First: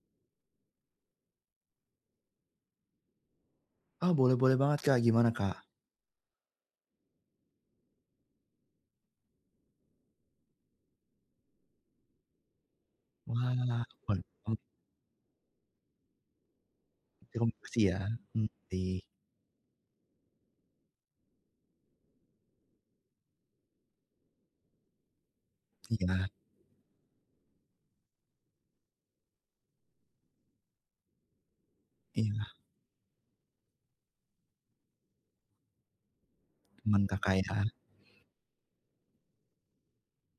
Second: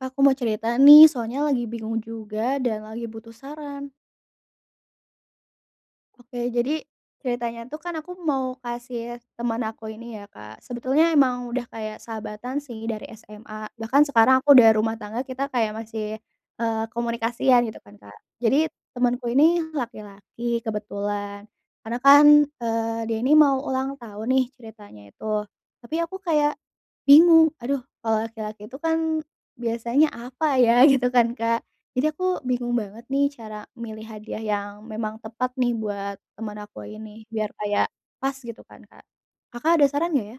Kak, aku mau cerita nih soalnya lagi bingung juga dan lagi butuh saran. Oh boleh boleh banget Kak, gimana Kak? Oke jadi, ceritanya tuh kan aku mau kasih temen aku ini ya Kak, sebetulnya emang udah kayak sahabatan sih dari SMA, Wah. bahkan sekarang aku [unintelligible] udah rumah tangga kita kayak masih, eee, komunikasian gitu Komunikasi kan ya, Kak, mmm, jadi baik. temanku ini laki-laki kebetulan, karena kan, eee, dia ini mau ulang tahun nih ceritanya itu, tapi aku Iya. kayak, bingung, aduh kalau laki-laki itu kan biasanya apa ya gitu kan Kak, jadi aku Iya. bingung banget nih cara milih hadiah yang memang tepat nih buat temen aku Teman ini Kakak, biar ya. kayak, pas gitu kan Kak, Kakak ada saran nggak ya?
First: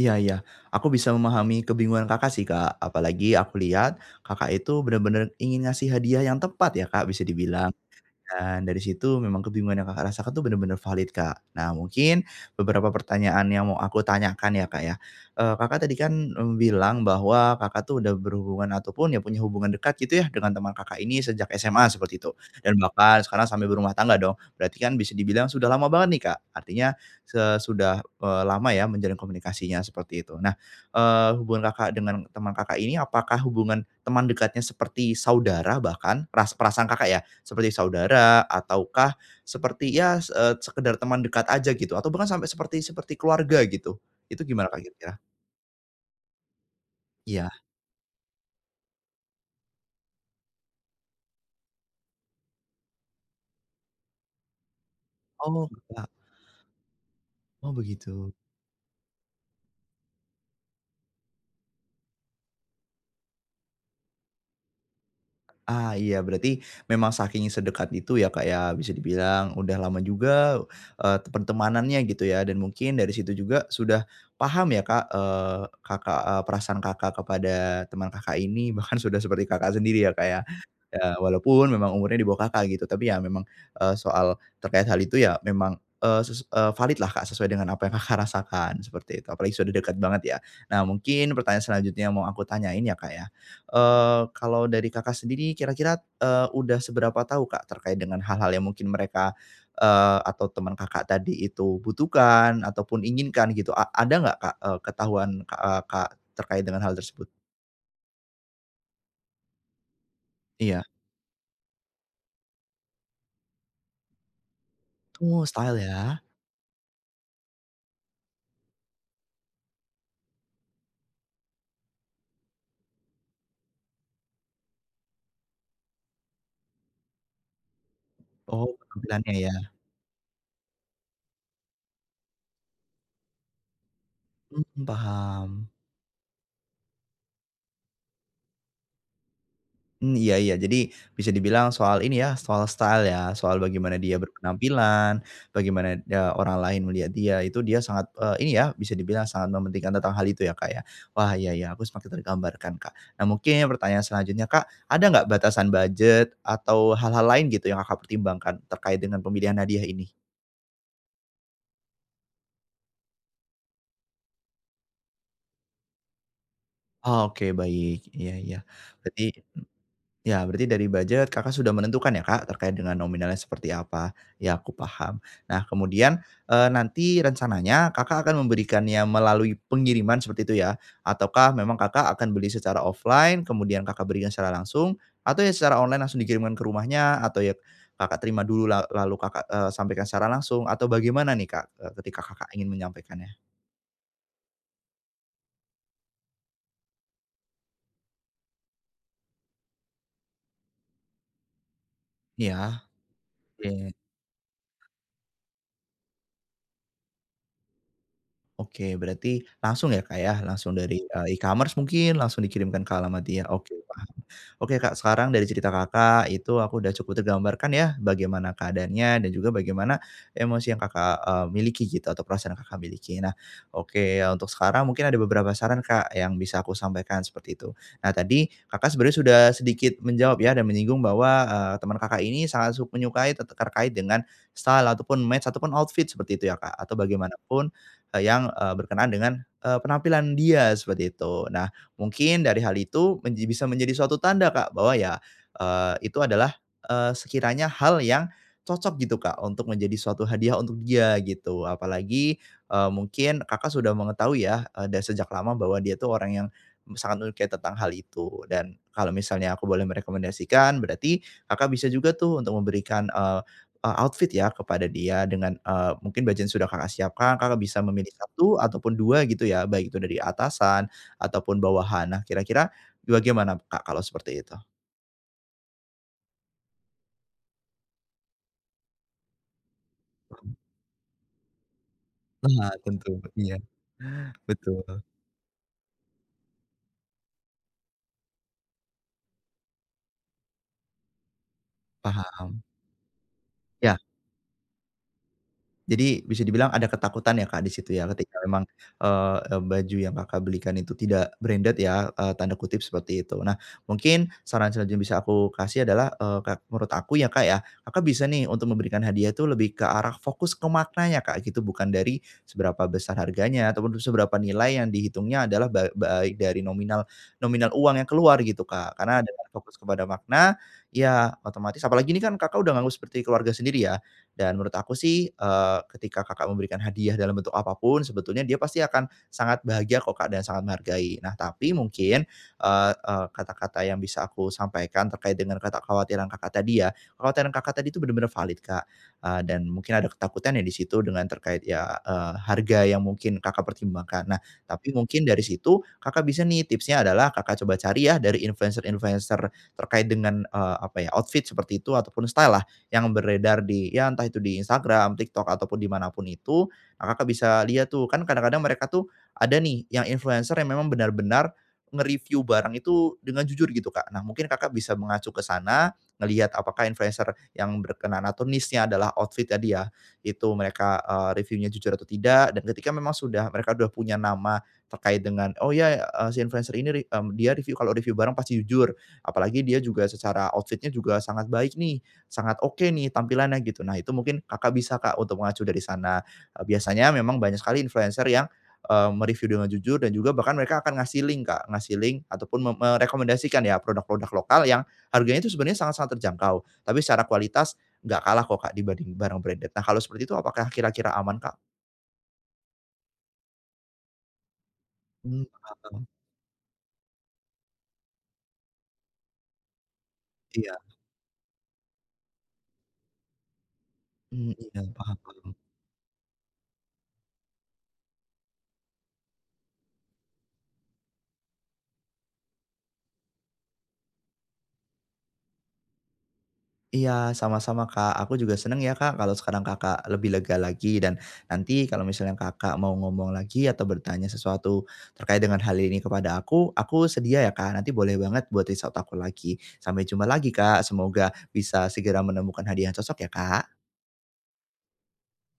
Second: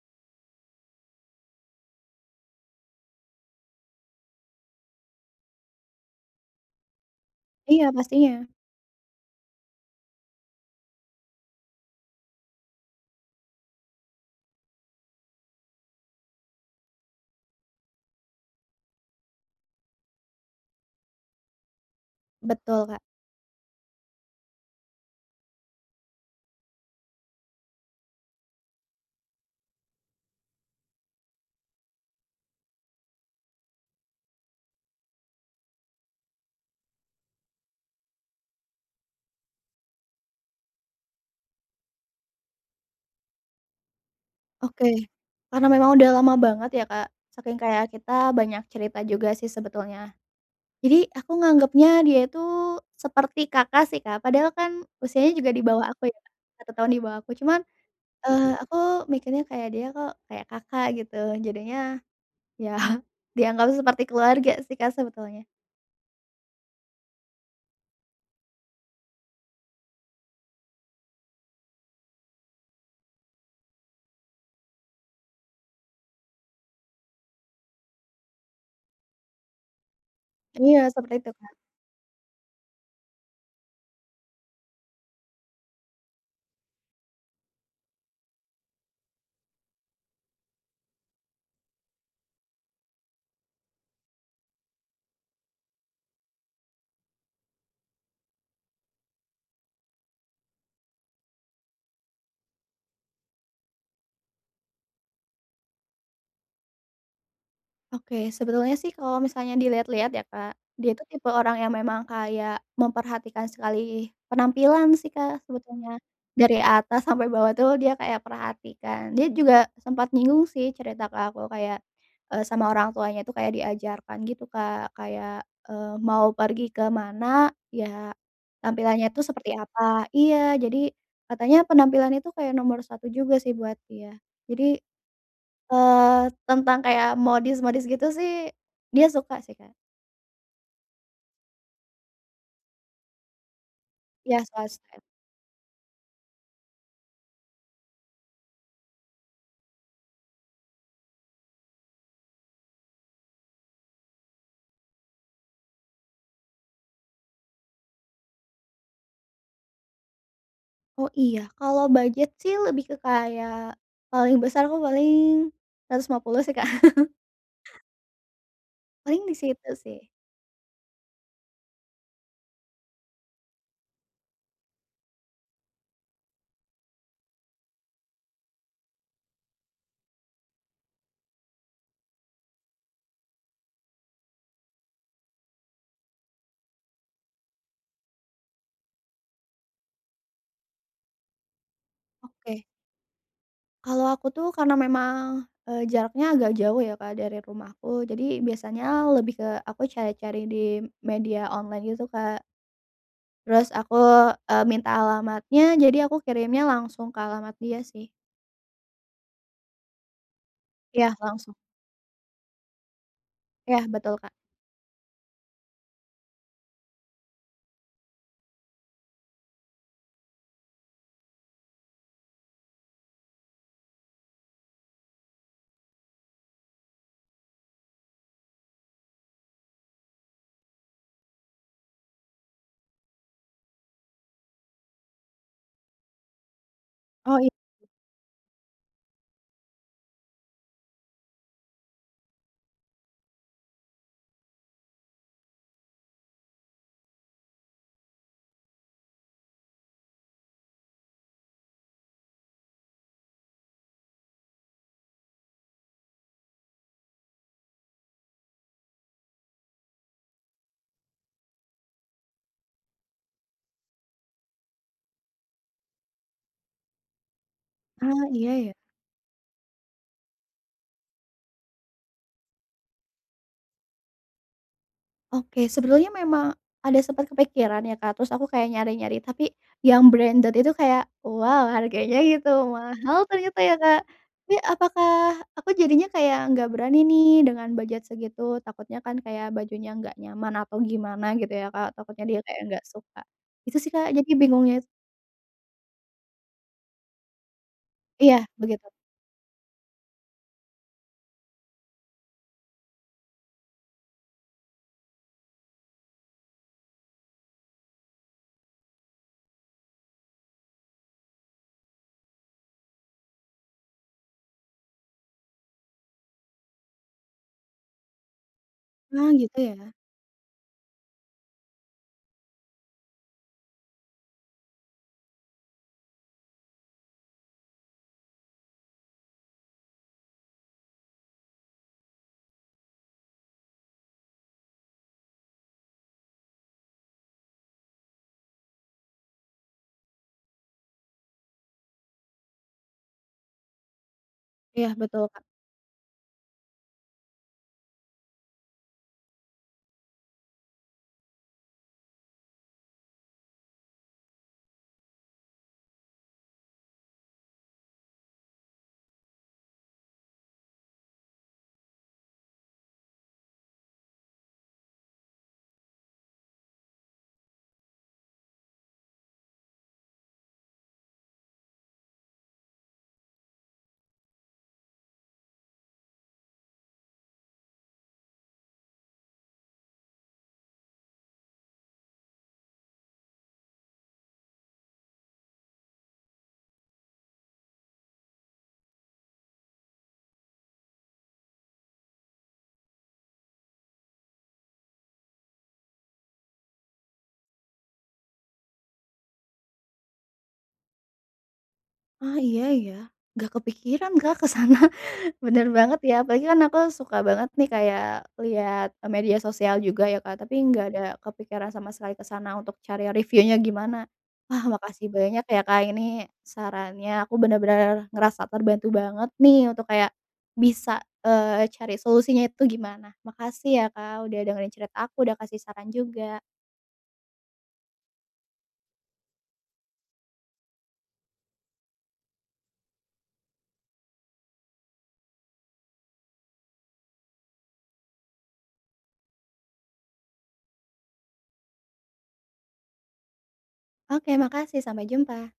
Iya iya aku bisa memahami kebingungan Kakak sih Kak, apalagi aku lihat, Kakak, itu benar-benar ingin ngasih hadiah yang tepat ya Kak, bisa dibilang, Iya pastinya. dan dari situ memang kebingungan yang Kakak, rasakan itu benar-benar valid Kak, nah mungkin, beberapa pertanyaan yang mau aku tanyakan ya Kak, ya, eee, Kakak tadi kan, mmm, bilang bahwa Kakak, tuh udah berhubungan ataupun ya punya hubungan dekat gitu ya dengan teman Kakak ini sejak SMA seperti itu dan Betul, Kak. bahkan sekarang sambil berumah tangga dong berarti kan bisa dibilang sudah lama banget nih Kak, artinya, eee, sudah, eee, lama ya menjalin komunikasinya seperti itu nah, eee, hubungan Kakak, dengan teman Kakak ini apakah hubungan, teman dekatnya seperti saudara bahkan peras perasaan Kakak, ya seperti saudara ataukah, seperti ya, se eee, sekedar teman dekat aja gitu atau bahkan sampai seperti seperti keluarga gitu, itu gimana Kak, Oke, kayak gitu ya? karena memang udah lama banget ya Kak, Iya. saking kayak kita banyak cerita juga sih sebetulnya, jadi aku nganggepnya dia itu seperti Kakak sih Kak, padahal kan usianya juga di Oh bawah enggak. aku ya, 1 tahun di bawah aku cuman, Oh begitu. eee, aku mikirnya kayak dia kok kayak Kakak, gitu jadinya, ya dianggap seperti keluarga sih Kak, sebetulnya. Ah, iya berarti memang saking sedekat itu ya Kak, ya bisa dibilang udah lama juga, eee, pertemanannya gitu ya dan mungkin dari situ juga sudah, paham ya Kak, eee, Kakak, eee, perasaan Kakak kepada teman Kakak ini bahkan sudah seperti Kakak sendiri ya Kak, ya. Iya seperti Ya itu, Kak. walaupun memang umurnya di bawah Kakak, gitu tapi ya memang, eee, soal terkait hal itu ya memang, eee, ses eee, valid lah Kak, sesuai dengan apa yang Kakak, rasakan seperti itu apalagi sudah dekat banget ya, nah mungkin pertanyaan selanjutnya mau aku tanyain ya Kak, ya, eee, kalau dari Kakak, sendiri kira-kira, eee, udah seberapa tahu Kak, terkait dengan hal-hal yang mungkin mereka, eee, atau temen Kakak, tadi itu butuhkan ataupun inginkan gitu a ada enggak Kak, eee, ketahuan Kak, eee, Kak, terkait dengan hal tersebut? Oke. Sebetulnya sih kalau misalnya dilihat-lihat ya Kak, Iya. dia itu tipe orang yang memang kayak memperhatikan sekali penampilan sih Oh Kak style sebetulnya. ya. Dari atas sampai bawah tuh dia kayak perhatikan. Dia juga sempet nyinggung sih, cerita ke aku kayak, eee, sama orang tuanya itu kayak diajarkan gitu Kak. Kayak, eee, mau pergi ke mana, ya Oh, tampilannya itu penampilannya seperti ya. apa iya. Jadi katanya penampilan itu kayak nomor 1 juga sih buat dia. Hmm, Jadi, paham. eee, tentang kayak modis-modis gitu sih dia suka sih Kak. Hmm, iya iya. Jadi bisa dibilang soal ini ya, soal style ya. Soal bagaimana dia Iya soal style. berpenampilan, bagaimana ne orang lain melihat dia itu, dia sangat, eee, ini ya bisa dibilang sangat mementingkan tentang hal itu ya, Kak, ya. Wah iya iya, aku semakin tergambarkan Kak. Nah mungkin pertanyaan selanjutnya Kak, ada enggak batasan budget atau hal-hal lain gitu yang Kakak pertimbangkan terkait dengan pemilihan hadiah ini? Oh. Iya, kalau budget sih lebih ke kayak paling besar tuh paling Rp150.000 sih, Kak. Oke, baik, iya iya. Paling Berarti di situ sih. ya berarti dari budget Kakak sudah menentukan ya Kak terkait dengan nominalnya seperti apa. Ya, aku paham. Nah kemudian, eee, nanti rencananya Kakak akan memberikannya melalui pengiriman seperti itu ya, ataukah memang Kakak akan beli secara offline kemudian Kakak berikan secara langsung, atau ya secara online langsung dikirimkan ke rumahnya, atau ya Kakak terima dulu la lalu Kakak, eee, sampaikan secara langsung, atau bagaimana nih Kak, eee, ketika Kakak Oke. ingin menyampaikannya? Kalau aku tuh, karena memang, eee, jaraknya agak jauh ya, Kak dari rumahku. Jadi, biasanya lebih ke aku cari-cari di media online gitu, Kak. Iya. Terus aku, Oke. eee, minta alamatnya. Jadi, aku kirimnya langsung ke alamat dia sih. Oke berarti langsung ya, Kak ya, langsung dari Iya, eee, langsung. e-commerce mungkin, langsung dikirimkan ke alamat dia. Oke, Iya paham. betul, Kak. Oke, Kak sekarang dari cerita Kakak itu aku udah cukup tergambarkan ya, bagaimana keadaannya dan juga bagaimana emosi yang Kakak, eee, miliki gitu atau perasaan Kakak miliki. Nah, oke untuk sekarang mungkin ada beberapa saran, Kak yang bisa aku sampaikan seperti itu. Nah, tadi Kakak sebenarnya sudah sedikit menjawab ya dan menyinggung bahwa, eee, temen Kakak ini sangat suk menyukai tete terkait dengan style ataupun match ataupun outfit seperti itu ya, Kak, atau Oh, i bagaimanapun yang, eee, berkenaan dengan, eee, penampilan dia seperti itu. Nah, mungkin dari hal itu menji bisa menjadi suatu tanda Kak bahwa ya, eee, itu adalah, eee, sekiranya hal yang cocok gitu, Kak untuk menjadi suatu hadiah untuk dia, gitu. Apalagi, eee, mungkin Kakak sudah mengetahui ya, eee, dan sejak lama bahwa dia itu orang yang sangat menyukai tentang hal itu, dan kalau misalnya aku boleh merekomendasikan, berarti Kakak bisa juga tuh untuk memberikan, eee eee, outfit ya kepada dia dengan, eee, mungkin budget yang sudah Kakak siapkan, Kakak bisa memilih Ah, iya 1 ya. ataupun 2 gitu ya. Baik itu dari atasan ataupun bawahan. Nah kira-kira bagaimana, Kak kalau seperti itu? Oke sebetulnya memang ada sempet kepikiran ya Kak, terus aku kayak nyari-nyari tapi yang branded Mhm. itu kayak wow harganya gitu Benar tentu mahal iya ternyata ya Kak, tapi betul. apakah aku jadinya kayak nggak berani nih dengan budget segitu takutnya kan kayak bajunya enggak nyaman atau gimana gitu ya Kak, takutnya dia kayak Paham. nggak suka, gitu sih Ya. Kak, jadi bingungnya itu Jadi bisa dibilang ada ketakutan ya Kak, di situ ya Iya ketika memang, begitu. eee, baju yang Kakak, belikan itu tidak "branded" ya, eee, tanda kutip seperti itu nah mungkin saran selanjutnya yang bisa aku kasih adalah, eee, ka menurut aku ya Kak, ya Kakak, bisa nih untuk memberikan hadiah itu lebih ke arah fokus ke maknanya Kak, gitu bukan dari, seberapa besar harganya ataupun seberapa nilai yang dihitungnya adalah ba ba baik dari nominal nominal uang yang keluar gitu Kak, karena ada Oh gitu fokus ya. kepada makna, ya otomatis apalagi ini kan Kakak, udah nganggep seperti keluarga sendiri ya, dan menurut aku sih, eee, ketika Kakak, memberikan hadiah dalam bentuk apa pun sebetulnya dia pasti akan sangat bahagia kok Kak, dan sangat menghargai tapi mungkin, eee eee, kata-kata yang bisa aku sampaikan terkait dengan kekhawatiran Kakak, tadi ya kekhawatiran Kakak, tadi itu bener-bener valid Kak, eee, dan mungkin ada ketakutan ya di situ dengan terkait ya, eee, harga yang mungkin Kakak, pertimbangkan. Nah Iya tapi betul, mungkin Kak. dari situ Kakak bisa nih tipsnya adalah Kakak, coba cari ya dari influencer-influencer terkait dengan, eee, apa ya outfit seperti itu ataupun style-lah yang beredar di ya entah itu di Instagram, TikTok ataupun di mana pun itu, Kakak, bisa lihat tuh kan kadang-kadang mereka tuh, ada nih yang influencer yang memang benar-benar, nge-review barang itu dengan jujur gitu Kak, nah mungkin Kakak, bisa mengacu ke sana, ngelihat apakah influencer yang berkenaan atau niche-nya adalah outfit ya dia itu mereka, eee, review-nya jujur atau tidak dan ketika memang sudah mereka udah punya nama terkait dengan oh iya ya, eee, si influencer ini, mmm, dia review kalo review barang pasti jujur apalagi dia juga secara outfit-nya juga sangat baik nih, sangat oke nih tampilannya gitu, nah itu mungkin Kakak, bisa Kak, untuk mengacu dari sana, eee, biasanya memang banyak sekali influencer yang, eee, me-review dengan jujur dan juga bahkan mereka akan ngasih link Kak, ngasih link atau pun me merekomendasikan ya produk-produk lokal yang harganya itu sebenernya sangat-sangat terjangkau tapi secara kualitas enggak kalah kok Kak, dibanding barang branded nah kalau seperti itu apakah kira-kira aman, Kak? Oh iya ya, gak kepikiran Kak, ke sana Mmm, bener banget paham. ya apalagi kan aku suka banget nih kayak liat media sosial juga ya Kak, tapi Iya. nggak ada kepikiran sama sekali ke sana untuk cari review-nya gimana, Mmm, wah iya makasih paham banyak paham. ya Kak, ini sarannya aku bener-bener ngerasa terbantu banget nih untuk kayak, bisa, eee, cari solusinya itu gimana makasih ya Kak, udah dengerin cerita aku udah kasih saran juga. Iya sama-sama Kak, aku juga senang ya Kak, kalau sekarang Kakak, lebih lega lagi dan, nanti kalau misalnya Kakak, mau ngomong lagi atau bertanya sesuatu terkait dengan hal ini kepada aku, aku sedia ya Kak, nanti boleh banget buat reach out aku lagi, sampai jumpa lagi Kak, semoga bisa segera menemukan hadiah yang cocok ya, Kak. Oke makasih sampai jumpa.